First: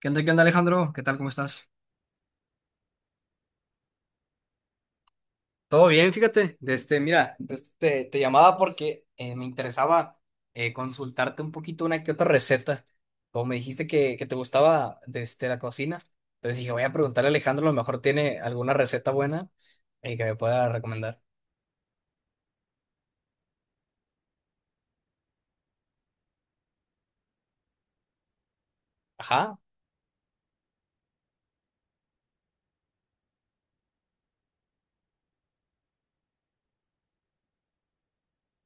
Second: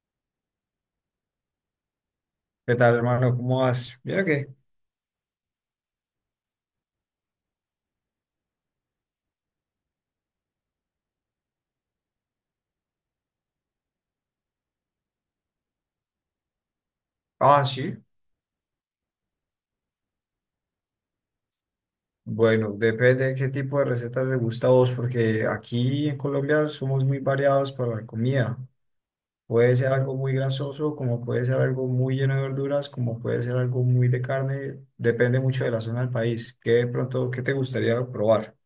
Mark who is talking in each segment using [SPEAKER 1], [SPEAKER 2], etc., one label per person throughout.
[SPEAKER 1] Qué onda, Alejandro? ¿Qué tal? ¿Cómo estás?
[SPEAKER 2] ¿Qué tal, hermano? ¿Cómo vas? Mira que.
[SPEAKER 1] Todo bien, fíjate. Mira, te llamaba porque me interesaba consultarte un poquito una que otra receta. Como me dijiste que te gustaba la cocina, entonces dije, voy a preguntarle a
[SPEAKER 2] Ah,
[SPEAKER 1] Alejandro, a lo mejor
[SPEAKER 2] sí.
[SPEAKER 1] tiene alguna receta buena que me pueda recomendar.
[SPEAKER 2] Bueno, depende de qué tipo de recetas te gusta a vos, porque aquí en Colombia somos muy variados para la comida.
[SPEAKER 1] Ajá.
[SPEAKER 2] Puede ser algo muy grasoso, como puede ser algo muy lleno de verduras, como puede ser algo muy de carne. Depende mucho de la zona del país. ¿Qué de pronto, qué te gustaría probar?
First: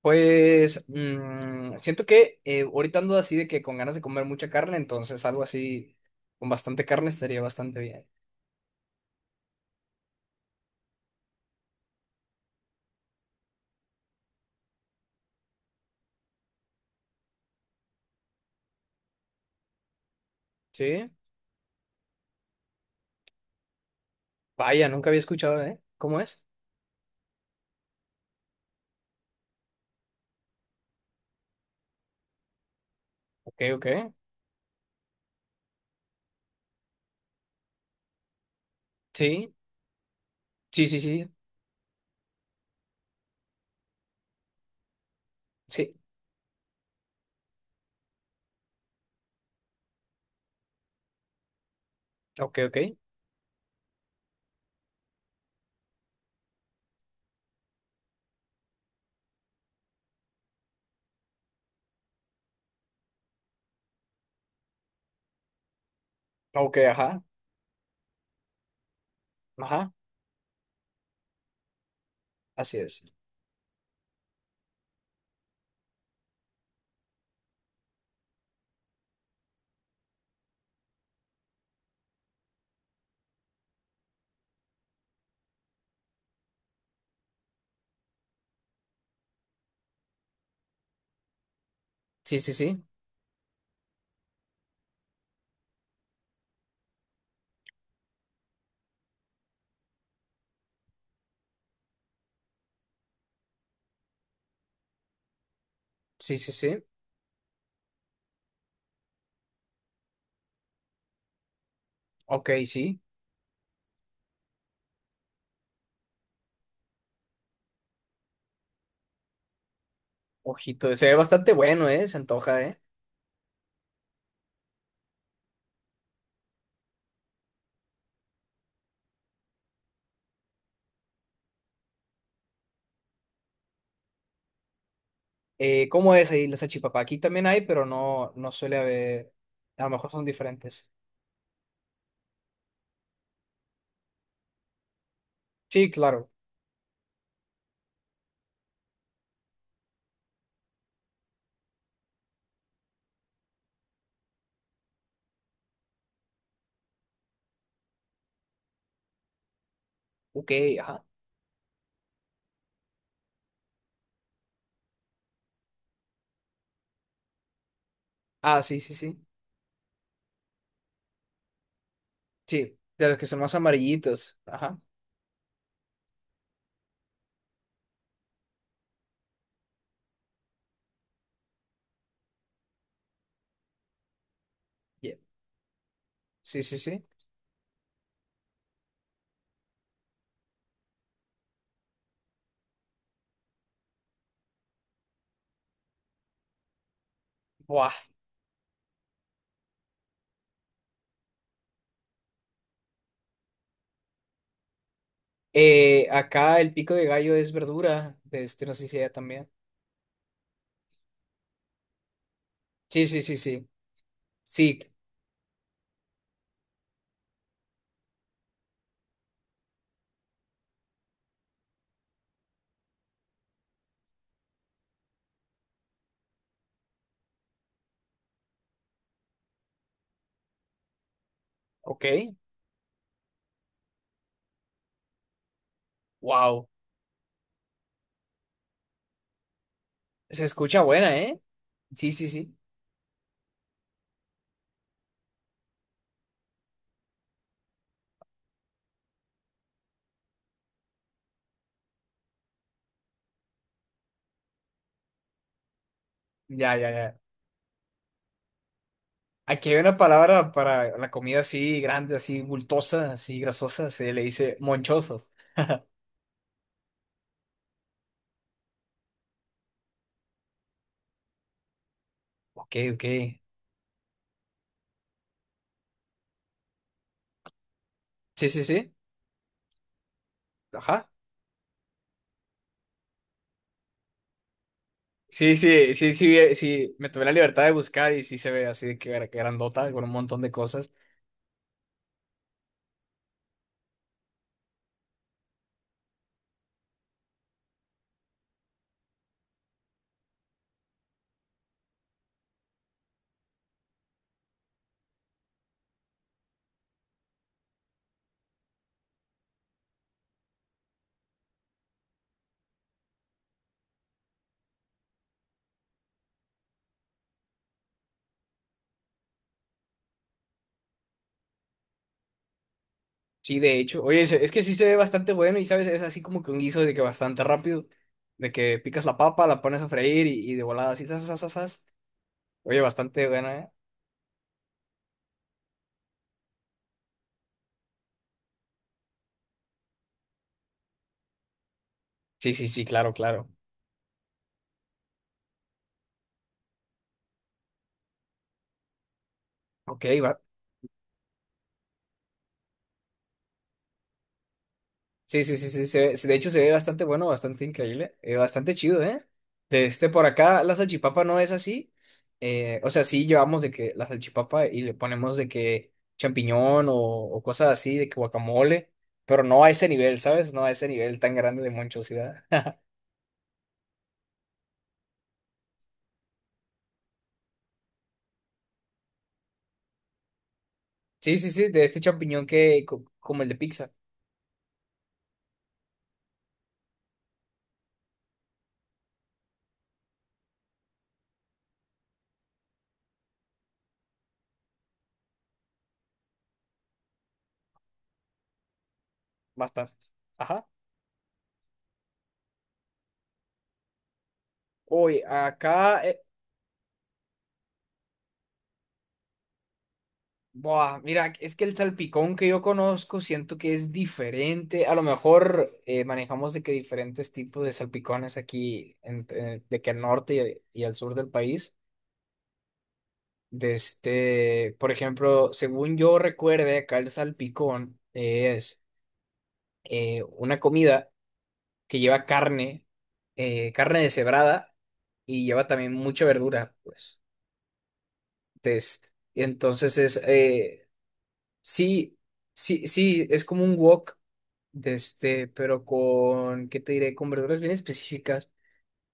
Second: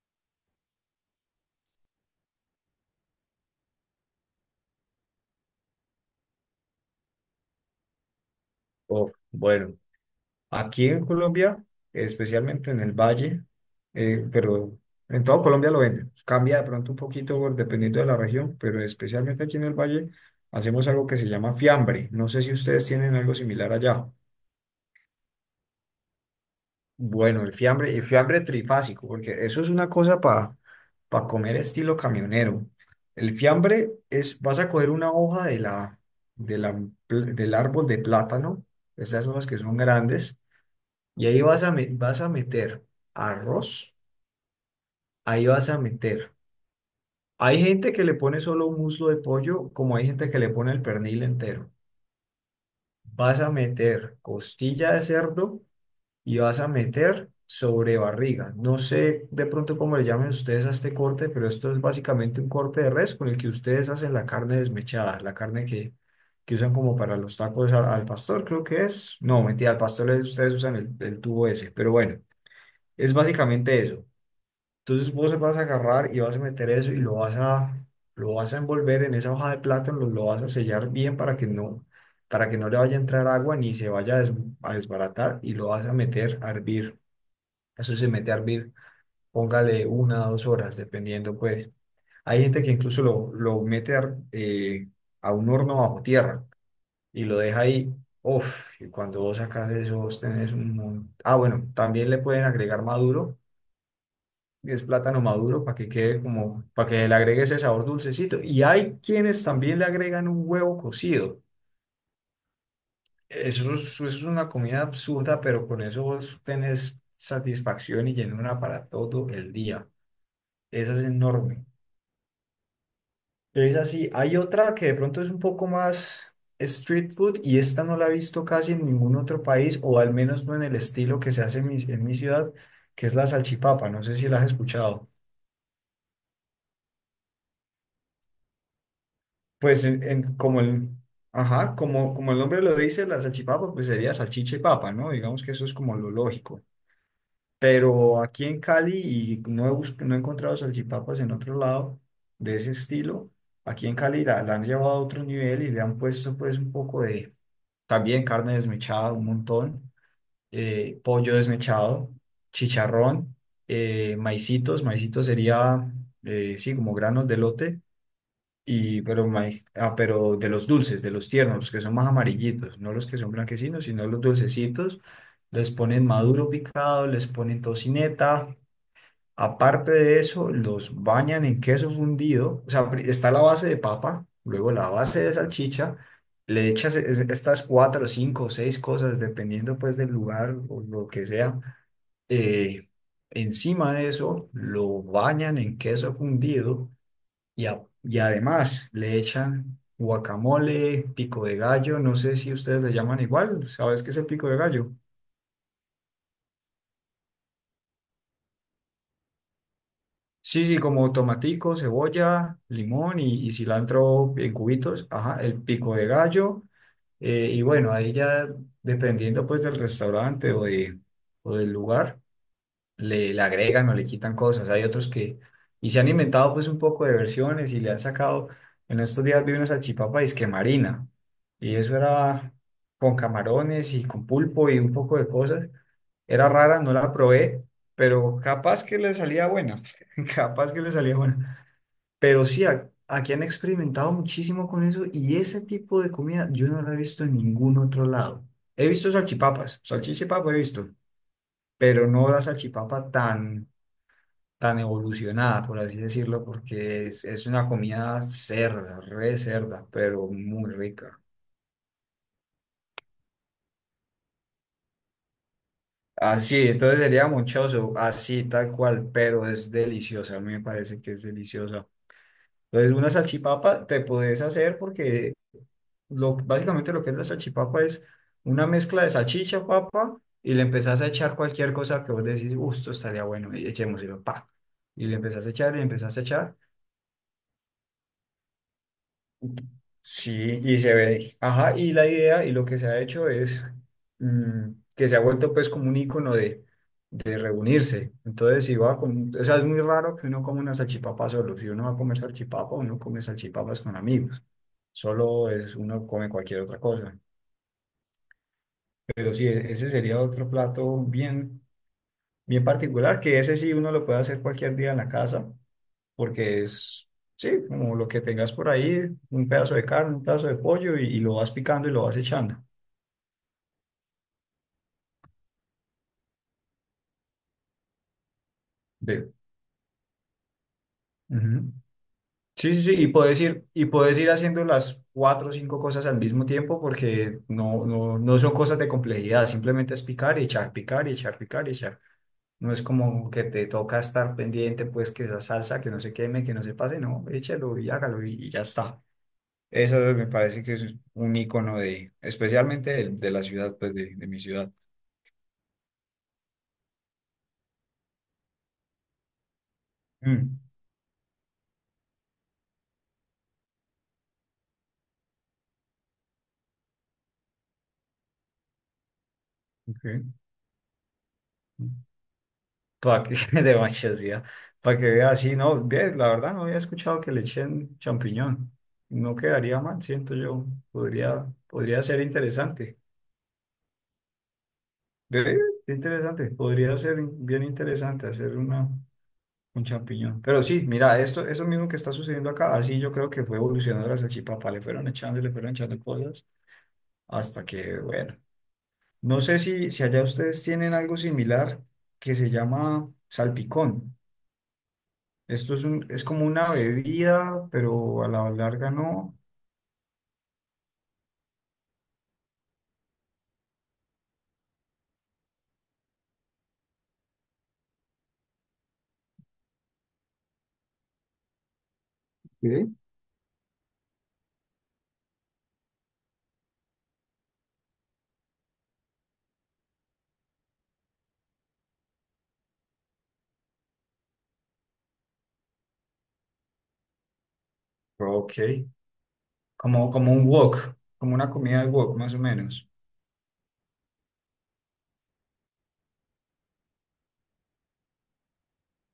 [SPEAKER 1] Pues mm, siento que ahorita ando así de que con ganas de comer mucha carne, entonces algo así con bastante carne estaría bastante bien.
[SPEAKER 2] Oh, bueno. Aquí en Colombia, especialmente en el Valle, pero en todo Colombia lo venden. Cambia de pronto un poquito dependiendo de la región, pero especialmente aquí en el Valle hacemos algo
[SPEAKER 1] Sí.
[SPEAKER 2] que se llama fiambre. No sé si ustedes tienen algo similar allá.
[SPEAKER 1] Vaya, nunca había escuchado, ¿eh? ¿Cómo es?
[SPEAKER 2] Bueno, el fiambre trifásico, porque eso es una cosa para comer estilo camionero. El
[SPEAKER 1] Ok, ok.
[SPEAKER 2] fiambre es, vas a coger una hoja de la, del árbol de plátano, esas hojas
[SPEAKER 1] Sí,
[SPEAKER 2] que son grandes.
[SPEAKER 1] sí, sí,
[SPEAKER 2] Y
[SPEAKER 1] sí,
[SPEAKER 2] ahí vas a meter arroz, ahí vas a
[SPEAKER 1] sí.
[SPEAKER 2] meter. Hay gente que le pone solo un muslo de pollo, como hay gente que le pone el pernil entero.
[SPEAKER 1] Ok, ok.
[SPEAKER 2] Vas a meter costilla de cerdo y vas a meter sobre barriga. No sé de pronto cómo le llamen ustedes a este corte, pero esto es básicamente un corte de res con el que ustedes hacen la carne desmechada, que usan
[SPEAKER 1] Ok,
[SPEAKER 2] como para
[SPEAKER 1] ajá,
[SPEAKER 2] los tacos al pastor, creo que es. No, mentira,
[SPEAKER 1] ajá.
[SPEAKER 2] ustedes usan el tubo ese, pero bueno,
[SPEAKER 1] Así es.
[SPEAKER 2] es básicamente eso. Entonces vos vas a agarrar y vas a meter eso y lo vas a envolver en esa hoja de plátano, lo vas a sellar bien para que no le vaya a entrar agua ni se vaya a desbaratar y lo vas a meter a hervir. Eso se mete a hervir, póngale una o dos horas, dependiendo pues.
[SPEAKER 1] Sí,
[SPEAKER 2] Hay
[SPEAKER 1] sí,
[SPEAKER 2] gente que
[SPEAKER 1] sí.
[SPEAKER 2] incluso lo mete a un horno bajo tierra y lo deja ahí. Uf, y cuando vos sacas eso, vos tenés un... Ah, bueno, también le pueden agregar maduro y es plátano maduro para que quede
[SPEAKER 1] Sí, sí,
[SPEAKER 2] como,
[SPEAKER 1] sí.
[SPEAKER 2] para que le agregue ese sabor dulcecito. Y hay quienes también le agregan un huevo cocido.
[SPEAKER 1] Ok, sí.
[SPEAKER 2] Eso es una comida absurda, pero con eso vos tenés satisfacción y llenura para todo el día. Esa
[SPEAKER 1] Ojito,
[SPEAKER 2] es
[SPEAKER 1] se ve bastante
[SPEAKER 2] enorme.
[SPEAKER 1] bueno, ¿eh? Se antoja, ¿eh?
[SPEAKER 2] Es así. Hay otra que de pronto es un poco más street food y esta no la he visto casi en ningún otro país, o al menos no en el estilo que se hace en mi ciudad, que es la salchipapa. No sé si la has escuchado.
[SPEAKER 1] ¿Cómo es ahí la salchipapa? Aquí también hay, pero no, no suele haber. A
[SPEAKER 2] Pues
[SPEAKER 1] lo mejor son
[SPEAKER 2] como el,
[SPEAKER 1] diferentes.
[SPEAKER 2] ajá, como el nombre lo dice, la salchipapa, pues sería salchicha y papa, ¿no? Digamos que eso es
[SPEAKER 1] Sí,
[SPEAKER 2] como lo
[SPEAKER 1] claro.
[SPEAKER 2] lógico. Pero aquí en Cali, y no he encontrado salchipapas en otro lado de ese estilo, aquí en Cali la han llevado a otro nivel y le han puesto pues un poco de, también carne desmechada, un montón,
[SPEAKER 1] Ok, ajá.
[SPEAKER 2] pollo desmechado, chicharrón, maicitos, sí, como granos de lote
[SPEAKER 1] Ah, sí, sí,
[SPEAKER 2] y,
[SPEAKER 1] sí.
[SPEAKER 2] pero, maíz, ah, pero de los dulces, de los tiernos, los que son más
[SPEAKER 1] Sí,
[SPEAKER 2] amarillitos, no los
[SPEAKER 1] de
[SPEAKER 2] que
[SPEAKER 1] los que
[SPEAKER 2] son
[SPEAKER 1] son más
[SPEAKER 2] blanquecinos, sino los
[SPEAKER 1] amarillitos. Ajá.
[SPEAKER 2] dulcecitos, les ponen maduro picado, les ponen tocineta. Aparte de eso, los bañan en queso fundido. O sea, está la base de papa, luego la
[SPEAKER 1] Yeah.
[SPEAKER 2] base de salchicha.
[SPEAKER 1] Sí,
[SPEAKER 2] Le
[SPEAKER 1] sí,
[SPEAKER 2] echas
[SPEAKER 1] sí.
[SPEAKER 2] estas cuatro, cinco o seis cosas, dependiendo pues del lugar o lo que sea. Eh, encima de eso, lo bañan en queso fundido y,
[SPEAKER 1] Buah.
[SPEAKER 2] y además le echan guacamole, pico de gallo, no sé si ustedes le llaman igual, ¿sabes qué es el pico de gallo?
[SPEAKER 1] Acá el pico de gallo es verdura. No sé si allá también.
[SPEAKER 2] Sí, sí, como tomatico, cebolla,
[SPEAKER 1] Sí,
[SPEAKER 2] limón
[SPEAKER 1] sí, sí,
[SPEAKER 2] y
[SPEAKER 1] sí.
[SPEAKER 2] cilantro en
[SPEAKER 1] Sí,
[SPEAKER 2] cubitos, ajá, el pico de gallo, y bueno, ahí ya dependiendo pues del restaurante o, de, o del lugar le agregan o le quitan cosas. Y se han inventado pues un poco de versiones y le han sacado, en estos días vi una salchipapa disque marina, y eso
[SPEAKER 1] ok,
[SPEAKER 2] era con camarones y con pulpo y un poco de cosas. Era
[SPEAKER 1] wow,
[SPEAKER 2] rara, no la probé, pero capaz que le salía buena,
[SPEAKER 1] se
[SPEAKER 2] capaz que
[SPEAKER 1] escucha
[SPEAKER 2] le
[SPEAKER 1] buena,
[SPEAKER 2] salía
[SPEAKER 1] ¿eh?
[SPEAKER 2] buena.
[SPEAKER 1] Sí, sí,
[SPEAKER 2] Pero
[SPEAKER 1] sí,
[SPEAKER 2] sí, aquí han experimentado muchísimo con eso y ese tipo de comida yo no la he visto en ningún otro lado. He visto salchipapas, salchichipapa he visto, pero no la salchipapa tan evolucionada, por así decirlo,
[SPEAKER 1] ya, ya,
[SPEAKER 2] porque
[SPEAKER 1] ya.
[SPEAKER 2] es una comida cerda, re
[SPEAKER 1] Aquí hay
[SPEAKER 2] cerda,
[SPEAKER 1] una
[SPEAKER 2] pero
[SPEAKER 1] palabra
[SPEAKER 2] muy
[SPEAKER 1] para la
[SPEAKER 2] rica.
[SPEAKER 1] comida así grande, así bultosa, así grasosa, se le dice monchoso.
[SPEAKER 2] Así, entonces sería mochoso, así, tal cual, pero es deliciosa, a mí me parece que es deliciosa.
[SPEAKER 1] Ok,
[SPEAKER 2] Entonces,
[SPEAKER 1] ok.
[SPEAKER 2] una salchipapa te puedes hacer porque básicamente lo que es la salchipapa es
[SPEAKER 1] Sí, sí,
[SPEAKER 2] una
[SPEAKER 1] sí,
[SPEAKER 2] mezcla de salchicha, papa, y le empezás a
[SPEAKER 1] ajá.
[SPEAKER 2] echar cualquier cosa que vos decís, gusto, estaría bueno, y echémoslo, pa. Y le empezás a
[SPEAKER 1] Sí,
[SPEAKER 2] echar, y le
[SPEAKER 1] sí, sí,
[SPEAKER 2] empezás a
[SPEAKER 1] sí,
[SPEAKER 2] echar.
[SPEAKER 1] sí, me tomé la libertad de buscar y sí se ve así de que grandota, con un montón de
[SPEAKER 2] Sí, y
[SPEAKER 1] cosas.
[SPEAKER 2] se ve, ajá, y la idea y lo que se ha hecho es que se ha vuelto pues como un icono de reunirse. Entonces, si va con, o sea, es muy raro que uno coma una salchipapa solo. Si uno va a comer salchipapa, uno come salchipapas con amigos. Solo es, uno come cualquier otra cosa. Pero sí, ese sería otro plato bien, bien particular, que ese sí uno lo puede hacer cualquier día en la casa, porque es, sí, como lo que tengas por ahí, un pedazo de carne, un pedazo de pollo y lo vas picando y lo vas echando.
[SPEAKER 1] Sí, de hecho, oye, es que sí se ve bastante bueno y, ¿sabes? Es así como que un guiso de que bastante rápido, de que picas la
[SPEAKER 2] Sí.
[SPEAKER 1] papa, la pones a freír y de volada así, zas, zas, zas,
[SPEAKER 2] Ujú.
[SPEAKER 1] zas.
[SPEAKER 2] Sí,
[SPEAKER 1] Oye,
[SPEAKER 2] sí, sí,
[SPEAKER 1] bastante buena, ¿eh?
[SPEAKER 2] y puedes ir haciendo las cuatro o cinco cosas al mismo tiempo porque no, no, no son cosas de complejidad, simplemente es picar y echar, picar y echar, picar y echar.
[SPEAKER 1] Sí, sí,
[SPEAKER 2] No es
[SPEAKER 1] sí, claro,
[SPEAKER 2] como que
[SPEAKER 1] claro.
[SPEAKER 2] te toca estar pendiente, pues que la salsa, que no se queme, que no se pase, no, échalo y hágalo y ya está. Eso
[SPEAKER 1] Ok,
[SPEAKER 2] me
[SPEAKER 1] va.
[SPEAKER 2] parece que es un icono de, especialmente de la ciudad, pues de mi ciudad.
[SPEAKER 1] Sí, sí, sí, sí, de hecho se ve bastante bueno, bastante increíble, bastante chido, ¿eh? De este por
[SPEAKER 2] Mm,
[SPEAKER 1] acá la salchipapa no es así. O sea, sí llevamos de que la salchipapa y le ponemos de que champiñón o cosas así, de que guacamole, pero no a ese nivel, ¿sabes? No a ese nivel tan grande de
[SPEAKER 2] ok.
[SPEAKER 1] monchosidad.
[SPEAKER 2] Para que, demasiado, para que vea así, no, bien, la verdad no había escuchado que le echen champiñón. No quedaría mal, siento yo.
[SPEAKER 1] Sí, sí, sí, de este
[SPEAKER 2] Podría ser
[SPEAKER 1] champiñón que
[SPEAKER 2] interesante.
[SPEAKER 1] como el de pizza,
[SPEAKER 2] Ve, interesante, podría ser bien interesante un champiñón. Pero sí, mira, esto, eso mismo que está sucediendo acá, así yo creo que fue evolucionando la salchipapa, le fueron echando cosas, hasta que, bueno. No sé
[SPEAKER 1] bastante.
[SPEAKER 2] si allá ustedes
[SPEAKER 1] Ajá.
[SPEAKER 2] tienen algo similar que se llama salpicón.
[SPEAKER 1] Hoy
[SPEAKER 2] Esto es
[SPEAKER 1] acá
[SPEAKER 2] un, es como una bebida, pero a la larga no.
[SPEAKER 1] buah, mira, es que el salpicón que yo conozco siento que es diferente. A lo mejor manejamos de que diferentes tipos de salpicones aquí, de que al norte y al sur del país.
[SPEAKER 2] ¿Sí?
[SPEAKER 1] De este, por ejemplo, según yo recuerde, acá el salpicón es una comida que lleva carne, carne deshebrada y lleva también mucha verdura, pues.
[SPEAKER 2] Ok.
[SPEAKER 1] De este, entonces
[SPEAKER 2] Como,
[SPEAKER 1] es,
[SPEAKER 2] como un wok, como una comida de wok,
[SPEAKER 1] sí,
[SPEAKER 2] más o
[SPEAKER 1] sí,
[SPEAKER 2] menos.
[SPEAKER 1] sí, es como un wok, de este, pero con, ¿qué te diré? Con verduras bien específicas.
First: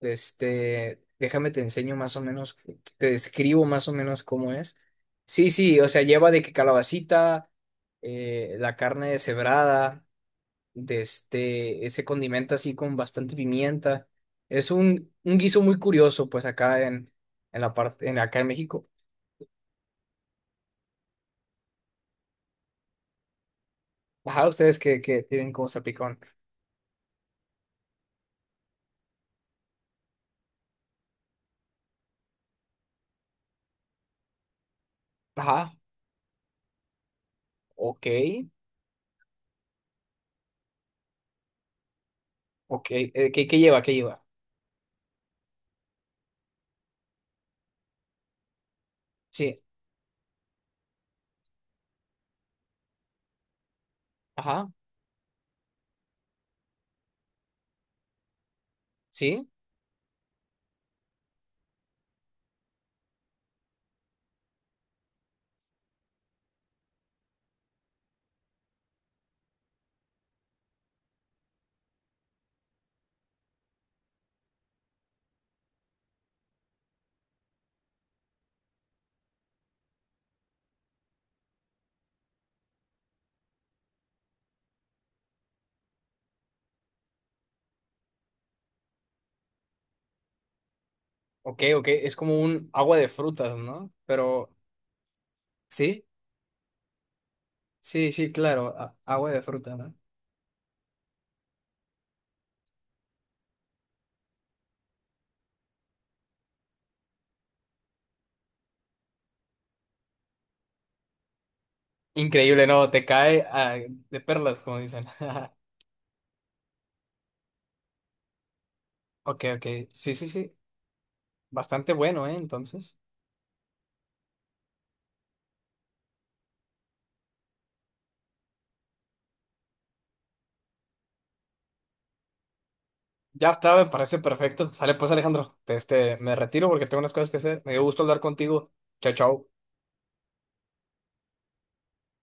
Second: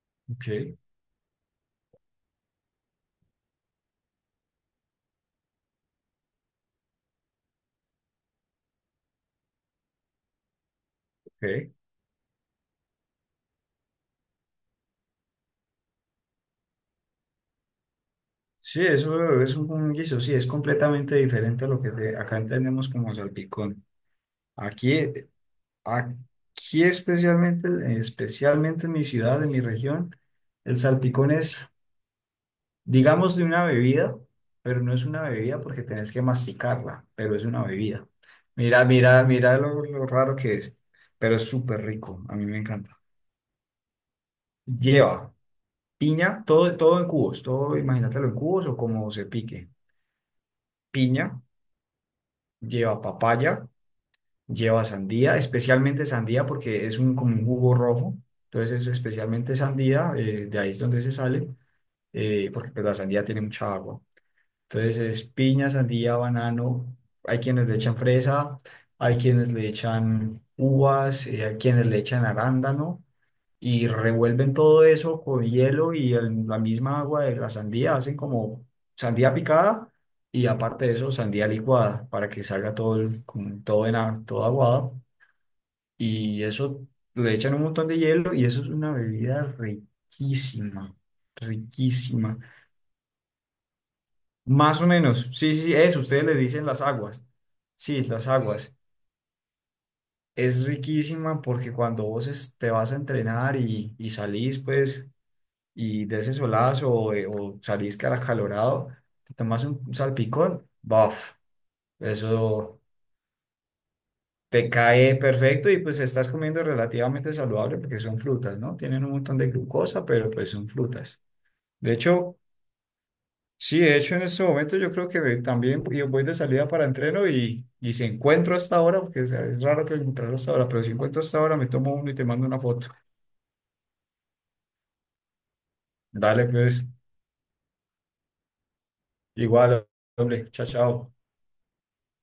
[SPEAKER 2] Ok,
[SPEAKER 1] Déjame te enseño más o menos, te describo más o menos cómo es. Sí, sí, o sea, lleva de que calabacita, la carne deshebrada, de
[SPEAKER 2] ok.
[SPEAKER 1] este, se condimenta así con bastante pimienta. Es un guiso muy curioso, pues acá en la parte, en, acá en
[SPEAKER 2] Sí,
[SPEAKER 1] México.
[SPEAKER 2] eso es un guiso, sí, es completamente diferente a lo acá entendemos como salpicón.
[SPEAKER 1] Ajá, ustedes
[SPEAKER 2] Aquí,
[SPEAKER 1] que tienen como salpicón.
[SPEAKER 2] aquí especialmente, especialmente en mi ciudad, en mi región, el salpicón es digamos de una bebida, pero no es una bebida
[SPEAKER 1] Ajá,
[SPEAKER 2] porque tenés que masticarla, pero es una
[SPEAKER 1] ok.
[SPEAKER 2] bebida. Mira, mira, mira lo raro que es, pero es súper rico, a mí me
[SPEAKER 1] Ok,
[SPEAKER 2] encanta.
[SPEAKER 1] ¿qué, qué lleva? ¿Qué lleva?
[SPEAKER 2] Lleva piña, todo, todo en cubos, todo imagínatelo en cubos o como se
[SPEAKER 1] Sí,
[SPEAKER 2] pique. Piña, lleva papaya,
[SPEAKER 1] ajá,
[SPEAKER 2] lleva sandía, especialmente sandía porque es un, como un jugo rojo, entonces es
[SPEAKER 1] sí,
[SPEAKER 2] especialmente sandía, de ahí es donde se sale, porque pues, la sandía tiene mucha agua. Entonces es piña, sandía, banano. Hay quienes le echan fresa, hay quienes le echan uvas, hay quienes le echan arándano y revuelven todo eso con hielo y la misma agua de la sandía. Hacen como sandía picada y aparte de eso sandía licuada para que salga todo, el- como todo, en, a- todo aguado. Y eso le echan un montón de hielo y eso es una bebida riquísima,
[SPEAKER 1] ok, ok, es como
[SPEAKER 2] riquísima.
[SPEAKER 1] un agua de frutas, ¿no? Pero,
[SPEAKER 2] Más o menos, sí, sí, sí, eso,
[SPEAKER 1] sí,
[SPEAKER 2] ustedes le dicen las aguas. Sí,
[SPEAKER 1] sí,
[SPEAKER 2] las
[SPEAKER 1] sí, claro,
[SPEAKER 2] aguas.
[SPEAKER 1] a- agua de fruta, ¿no?
[SPEAKER 2] Es riquísima porque cuando te vas a entrenar y salís, pues, y de ese solazo o salís que al te tomas un salpicón, ¡buf!
[SPEAKER 1] Increíble,
[SPEAKER 2] Eso
[SPEAKER 1] no, te cae ah, de perlas,
[SPEAKER 2] te
[SPEAKER 1] como dicen.
[SPEAKER 2] cae perfecto y pues estás comiendo relativamente saludable porque son frutas, ¿no? Tienen un montón
[SPEAKER 1] Ok,
[SPEAKER 2] de
[SPEAKER 1] ok,
[SPEAKER 2] glucosa,
[SPEAKER 1] sí, sí,
[SPEAKER 2] pero pues
[SPEAKER 1] sí,
[SPEAKER 2] son frutas. De
[SPEAKER 1] bastante bueno, ¿eh?
[SPEAKER 2] hecho,
[SPEAKER 1] Entonces,
[SPEAKER 2] sí, de hecho en este momento yo creo también yo voy de salida para entreno y si encuentro hasta ahora, porque o sea, es raro que encontrarlo hasta ahora, pero si encuentro hasta ahora me tomo uno y te mando una foto.
[SPEAKER 1] ya está, me parece perfecto. Sale pues, Alejandro, este, me
[SPEAKER 2] Dale,
[SPEAKER 1] retiro
[SPEAKER 2] pues,
[SPEAKER 1] porque tengo unas cosas que hacer. Me dio gusto hablar contigo. Chao, chao.
[SPEAKER 2] igual, hombre, chao, chao.